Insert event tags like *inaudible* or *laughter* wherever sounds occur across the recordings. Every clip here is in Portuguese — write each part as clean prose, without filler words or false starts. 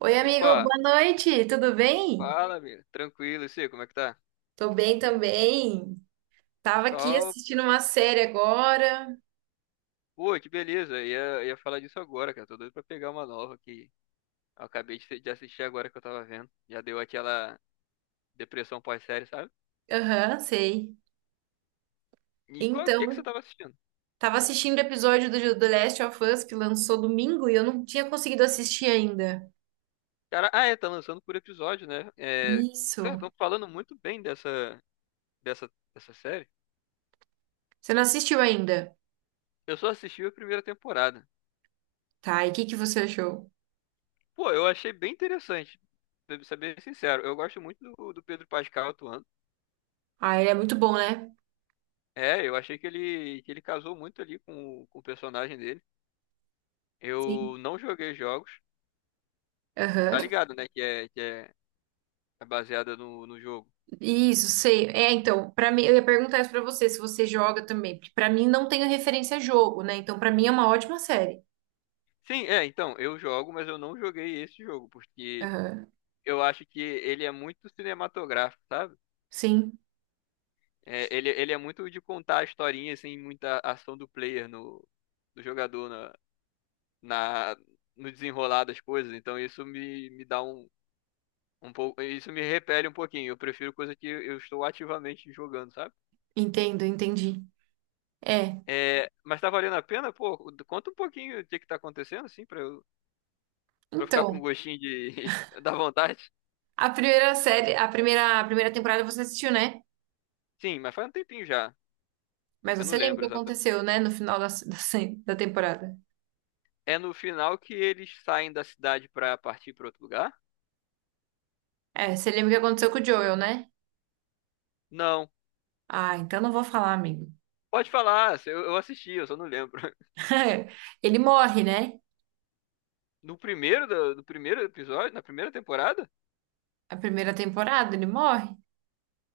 Oi, amigo, Opa, boa noite, tudo bem? fala, amigo. Tranquilo, e você, como é que tá? Tô bem também. Tava aqui Só, assistindo uma série agora. pô, que beleza. Ia falar disso agora, cara. Tô doido pra pegar uma nova que eu acabei de assistir agora que eu tava vendo. Já deu aquela depressão pós-série, sabe? Aham, sei. O que que você Então, tava assistindo? tava assistindo o episódio do The Last of Us que lançou domingo e eu não tinha conseguido assistir ainda. Cara, é, tá lançando por episódio, né? É, cara, Isso. estão falando muito bem dessa série. Você não assistiu ainda? Eu só assisti a primeira temporada. Tá, e o que que você achou? Pô, eu achei bem interessante. Pra ser bem sincero, eu gosto muito do Pedro Pascal atuando. Ah, ele é muito bom, né? É, eu achei que ele casou muito ali com o personagem dele. Sim. Eu não joguei jogos. Tá Aham. ligado, né? Que é baseada no jogo. Isso, sei. É, então, pra mim, eu ia perguntar isso pra você, se você joga também, porque pra mim não tenho referência a jogo, né? Então, pra mim é uma ótima série. Sim, é, então, eu jogo, mas eu não joguei esse jogo, porque Aham. eu acho que ele é muito cinematográfico, sabe? Sim. É, ele é muito de contar a historinha, assim, muita ação do player no, do jogador na, na, no desenrolar das coisas. Então isso me dá um pouco. Isso me repele um pouquinho. Eu prefiro coisa que eu estou ativamente jogando, sabe? Entendo, entendi. É. É, mas tá valendo a pena? Pô, conta um pouquinho o que que tá acontecendo, assim, pra eu ficar com Então, gostinho *laughs* da vontade. a primeira série, a primeira temporada você assistiu, né? Sim, mas faz um tempinho já. Mas Eu não você lembra o lembro que exatamente. aconteceu, né? No final *laughs* da temporada. É no final que eles saem da cidade pra partir pra outro lugar? É, você lembra o que aconteceu com o Joel, né? Não. Ah, então não vou falar, amigo. Pode falar, eu assisti, eu só não lembro. *laughs* *laughs* Ele morre, né? No primeiro, do, do primeiro episódio, na primeira temporada, A primeira temporada, ele morre.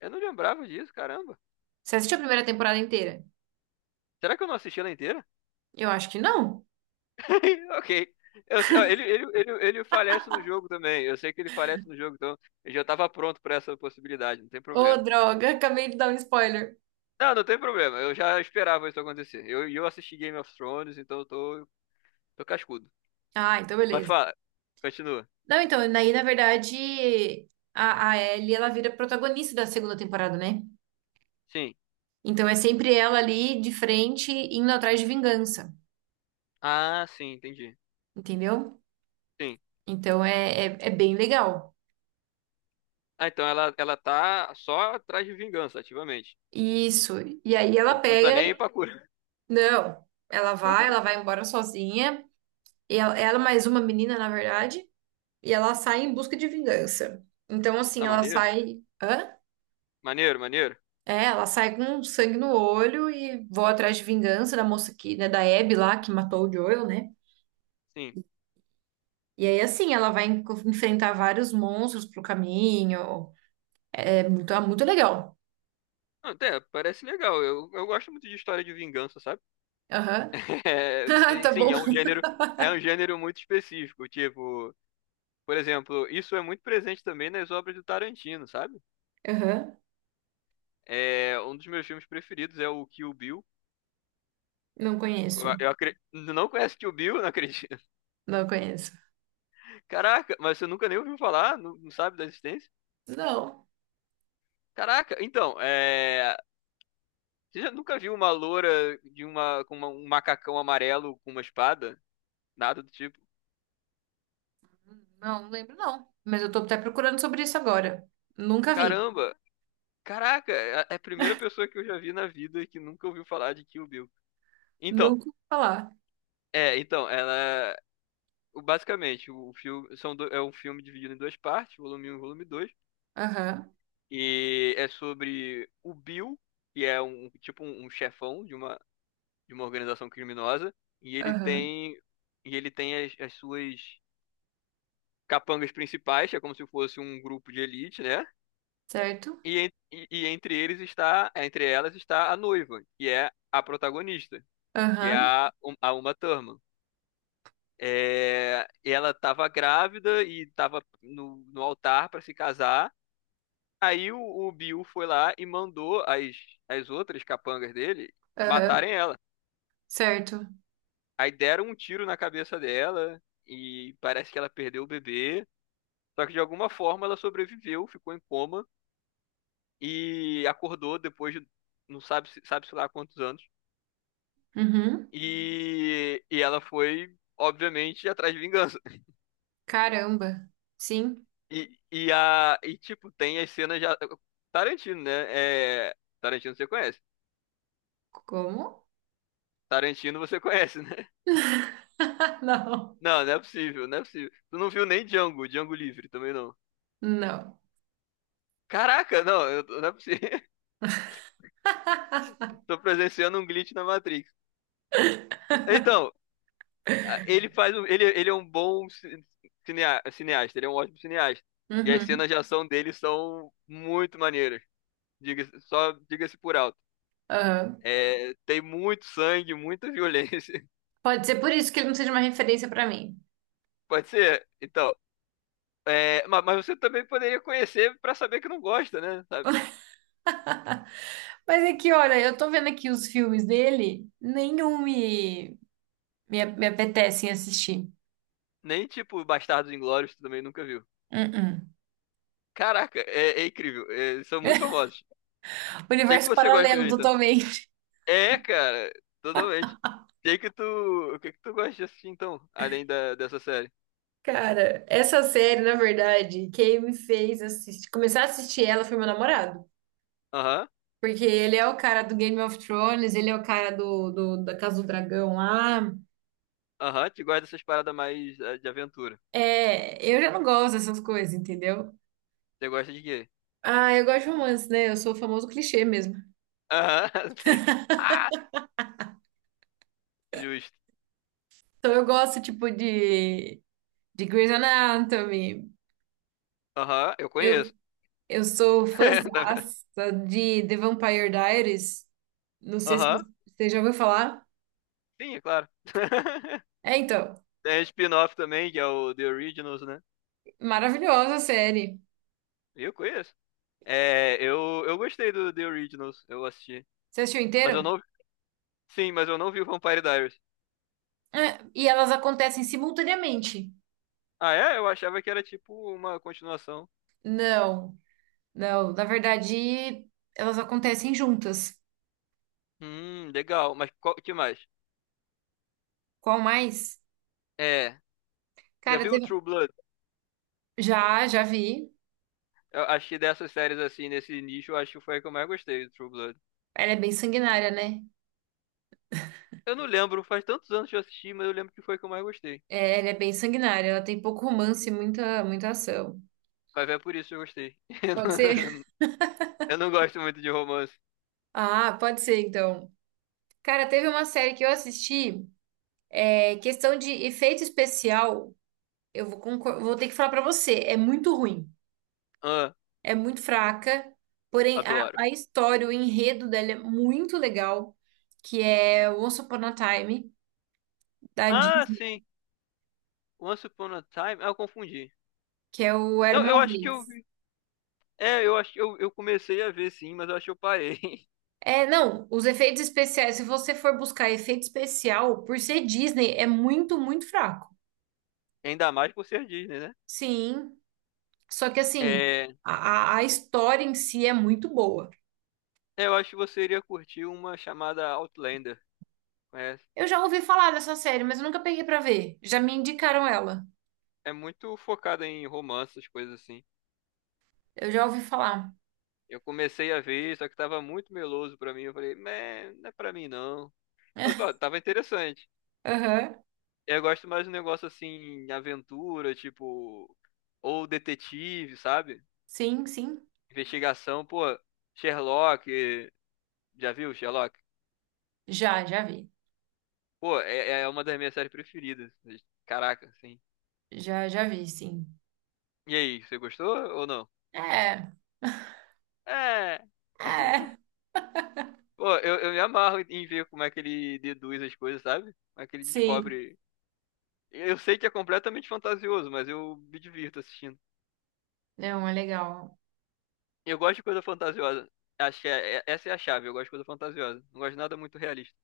eu não lembrava disso, caramba. Você assistiu a primeira temporada inteira? Será que eu não assisti ela inteira? Eu acho que não. *laughs* Ok. Ó, ele falece no jogo também. Eu sei que ele falece no jogo, então eu já tava pronto pra essa possibilidade, não tem Ô, problema. droga, *laughs* acabei de dar um spoiler. Não, não tem problema. Eu já esperava isso acontecer. E eu assisti Game of Thrones, então eu tô cascudo. Ah, então Mas beleza. fala, continua. Não, então, aí, na verdade, a Ellie, ela vira protagonista da segunda temporada, né? Sim. Então é sempre ela ali de frente indo atrás de vingança, Ah, sim, entendi. entendeu? Sim. Então é bem legal. Ah, então ela tá só atrás de vingança, ativamente. Isso. E aí ela Não, não tá pega. nem aí pra cura. Não, ela *laughs* vai embora sozinha. E ela mais uma menina, na verdade. E ela sai em busca de vingança. Então, assim, Ah, ela maneiro. sai. Hã? Maneiro, maneiro. É, ela sai com sangue no olho e voa atrás de vingança da moça que, né, da Abby lá, que matou o Joel, né? Sim. E aí, assim, ela vai enfrentar vários monstros pro caminho. É muito legal. Ah, até parece legal. Eu gosto muito de história de vingança, sabe? Aham. *laughs* *laughs* É, Ah, e tá sim, bom. é um gênero muito específico. Tipo, por exemplo, isso é muito presente também nas obras do Tarantino, sabe? Aham. É, um dos meus filmes preferidos é o Kill Bill. Não conheço. Não conhece Kill Bill? Não acredito. *laughs* Não conheço. Caraca, mas você nunca nem ouviu falar? Não, não sabe da existência? Não. Caraca, então, é... Você já nunca viu uma loura com um macacão amarelo com uma espada? Nada do tipo. Não, não lembro não. Mas eu tô até procurando sobre isso agora. Nunca vi. Caramba, caraca, é a primeira pessoa que eu já vi na vida que nunca ouviu falar de Kill Bill. Então, Nunca ouvi falar. é, então, ela... Basicamente, o filme são do- é um filme dividido em duas partes, volume 1 e volume 2. Aham. E é sobre o Bill, que é um chefão de uma organização criminosa, e ele Aham. tem e ele tem as suas capangas principais, que é como se fosse um grupo de elite, né? Certo? E entre elas está a noiva, que é a protagonista, que é Aham. a, um, a Uma Thurman. É, ela estava grávida e estava no altar para se casar. Aí o Bill foi lá e mandou as outras capangas dele Aham. matarem ela. Certo. Aí deram um tiro na cabeça dela e parece que ela perdeu o bebê. Só que de alguma forma ela sobreviveu, ficou em coma e acordou depois de não sabe, se- sabe-se lá quantos anos. Uhum. E ela foi, obviamente, atrás de vingança. *laughs* Caramba. Sim. E tipo, tem as cenas já. Tarantino, né? É, Tarantino você conhece. Como? Tarantino você conhece, né? *laughs* Não. Não, não é possível, não é possível. Tu não viu nem Django Livre também não. Não. Caraca, não, não é possível. *laughs* Tô presenciando um glitch na Matrix. Então, ele faz ele é um bom cineasta, ele é um ótimo cineasta. E as Uhum. cenas de ação dele são muito maneiras. Só diga-se por alto. Aham. É, tem muito sangue, muita violência. Pode ser por isso que ele não seja uma referência pra mim. *laughs* Pode ser. Então, é, mas, você também poderia conhecer pra saber que não gosta, né? Sabe? Mas é que, olha, eu tô vendo aqui os filmes dele, nenhum me me apetecem assistir. Nem tipo Bastardos Inglórios, tu também nunca viu. Uh-uh. Caraca, é incrível. É, eles são muito famosos. Tem que Universo você gosta de paralelo, ver, então? totalmente. É, cara, totalmente. Tem que tu. O que que tu gosta de assistir, então? Além dessa série? Cara, essa série, na verdade, quem me fez assistir, começar a assistir ela foi meu namorado. Aham, Porque ele é o cara do Game of Thrones, ele é o cara da Casa do Dragão lá. aham. Tu gosta dessas paradas mais de aventura. É, eu já não gosto dessas coisas, entendeu? Você gosta de quê? Ah, eu gosto de romance, né? Eu sou o famoso clichê mesmo. Aham, *laughs* sim. Ah, justo. Então eu gosto, tipo, de Grey's Anatomy. Aham, eu conheço. Eu sou *laughs* Tá vendo? fãzaça de The Vampire Diaries. Não sei se Aham, você já ouviu falar. sim, é claro. *laughs* É, então, Tem spin-off também, que é o The Originals, né? maravilhosa a série. Eu conheço. É, eu gostei do The Originals, eu assisti. Você assistiu Mas eu inteiro? não Sim, mas eu não vi o Vampire Diaries. É, e elas acontecem simultaneamente. Ah, é? Eu achava que era tipo uma continuação. Não, não. Na verdade, elas acontecem juntas. Legal. Mas qual que mais? Qual mais? É. Já Cara, viu o teve... True Blood? Já, já vi. Eu acho que dessas séries assim, nesse nicho, eu acho que foi a que eu mais gostei do True Blood. Ela é bem sanguinária, né? Eu não lembro, faz tantos anos que eu assisti, mas eu lembro que foi a que eu mais gostei. É, ela é bem sanguinária. Ela tem pouco romance e muita, muita ação. Mas é por isso que eu gostei. Pode ser? *laughs* *laughs* Eu não gosto muito de romance. Ah, pode ser, então. Cara, teve uma série que eu assisti. É questão de efeito especial, eu vou, vou ter que falar pra você, é muito ruim, Ah, é muito fraca, porém adoro. a história, o enredo dela é muito legal, que é Once Upon a Time, da Ah, Disney, sim. Once Upon a Time. Ah, eu confundi. que é o Era Eu, Uma eu acho que eu Vez. vi. É, eu acho que eu comecei a ver sim, mas eu acho que eu parei. *laughs* É, não, os efeitos especiais, se você for buscar efeito especial, por ser Disney, é muito, muito fraco. Ainda mais por ser Disney, né? Sim, só que assim, É, a história em si é muito boa. é, eu acho que você iria curtir uma chamada Outlander. É, Eu já ouvi falar dessa série, mas eu nunca peguei pra ver. Já me indicaram ela. é muito focada em romances, coisas assim. Eu já ouvi falar. Eu comecei a ver, só que tava muito meloso pra mim. Eu falei, "Meh, não é pra mim não. Mas *laughs* pô, tava interessante. Aham. Eu gosto mais de um negócio assim, aventura, tipo, ou detetive, sabe? Sim, sim. Investigação, pô, Sherlock, já viu Sherlock? Já, já vi. Pô, é uma das minhas séries preferidas. Caraca, assim. Já, já vi, sim. E aí, você gostou ou não? É, É. *laughs* é. Pô, eu me amarro em ver como é que ele deduz as coisas, sabe? Como é que ele Sim. descobre. Eu sei que é completamente fantasioso, mas eu me divirto assistindo. Não, é legal. Eu gosto de coisa fantasiosa. Acho que essa é a chave, eu gosto de coisa fantasiosa. Não gosto de nada muito realista.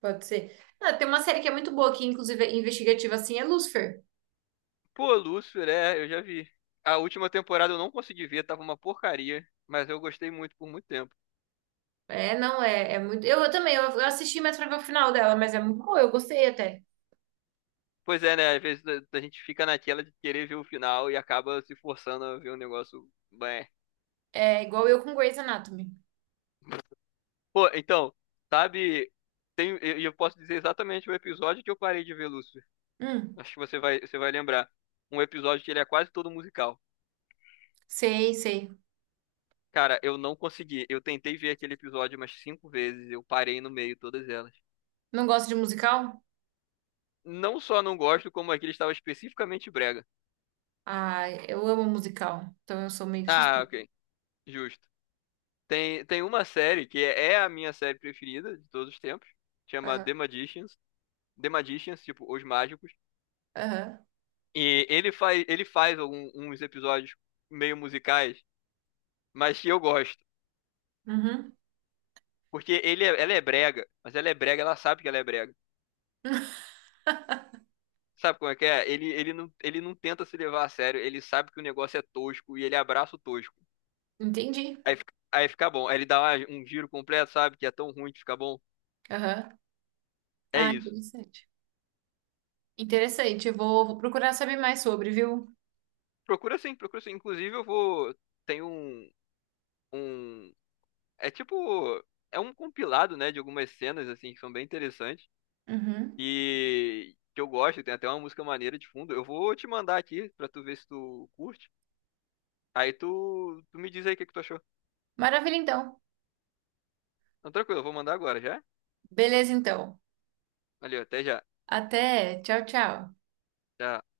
Pode ser. Ah, tem uma série que é muito boa aqui, inclusive é investigativa, assim, é Lucifer. Pô, Lúcifer, é, eu já vi. A última temporada eu não consegui ver, tava uma porcaria, mas eu gostei muito por muito tempo. É, não, é, é muito. Eu também, eu assisti mais pra ver o final dela, mas é muito boa, eu gostei até. Pois é, né? Às vezes a gente fica naquela de querer ver o final e acaba se forçando a ver um negócio. Bem. É igual eu com Grey's Anatomy. Pô, então, sabe, eu posso dizer exatamente o episódio que eu parei de ver Lúcifer. Hum, Acho que você vai lembrar. Um episódio que ele é quase todo musical. sei, sei. Cara, eu não consegui. Eu tentei ver aquele episódio umas cinco vezes. Eu parei no meio, todas elas. Não gosto de musical? Não só não gosto, como aquele estava especificamente brega. Ah, eu amo musical. Então eu sou meio Ah, suspeita. ok. Justo. Tem uma série que é a minha série preferida de todos os tempos. Chama Aham, The Magicians. The Magicians, tipo, Os Mágicos. aham. E ele faz alguns episódios meio musicais mas que eu gosto. Uhum. Porque ela é brega, mas ela é brega, ela sabe que ela é brega. Sabe como é que é? Ele não tenta se levar a sério, ele sabe que o negócio é tosco e ele abraça o tosco. Entendi. Aí fica bom. Aí ele dá um giro completo, sabe? Que é tão ruim que fica bom. Aham. É Ah, isso. interessante. Interessante. Vou procurar saber mais sobre, viu? Procura sim, procura sim. Inclusive eu vou. Tem um. É tipo. É um compilado, né? De algumas cenas, assim, que são bem interessantes. Uhum. E que eu gosto, tem até uma música maneira de fundo. Eu vou te mandar aqui pra tu ver se tu curte. Aí tu me diz aí o que que tu achou. Maravilha, então. Então, tranquilo, eu vou mandar agora, já? Beleza, então. Valeu, até já. Até. Tchau, tchau. Tchau.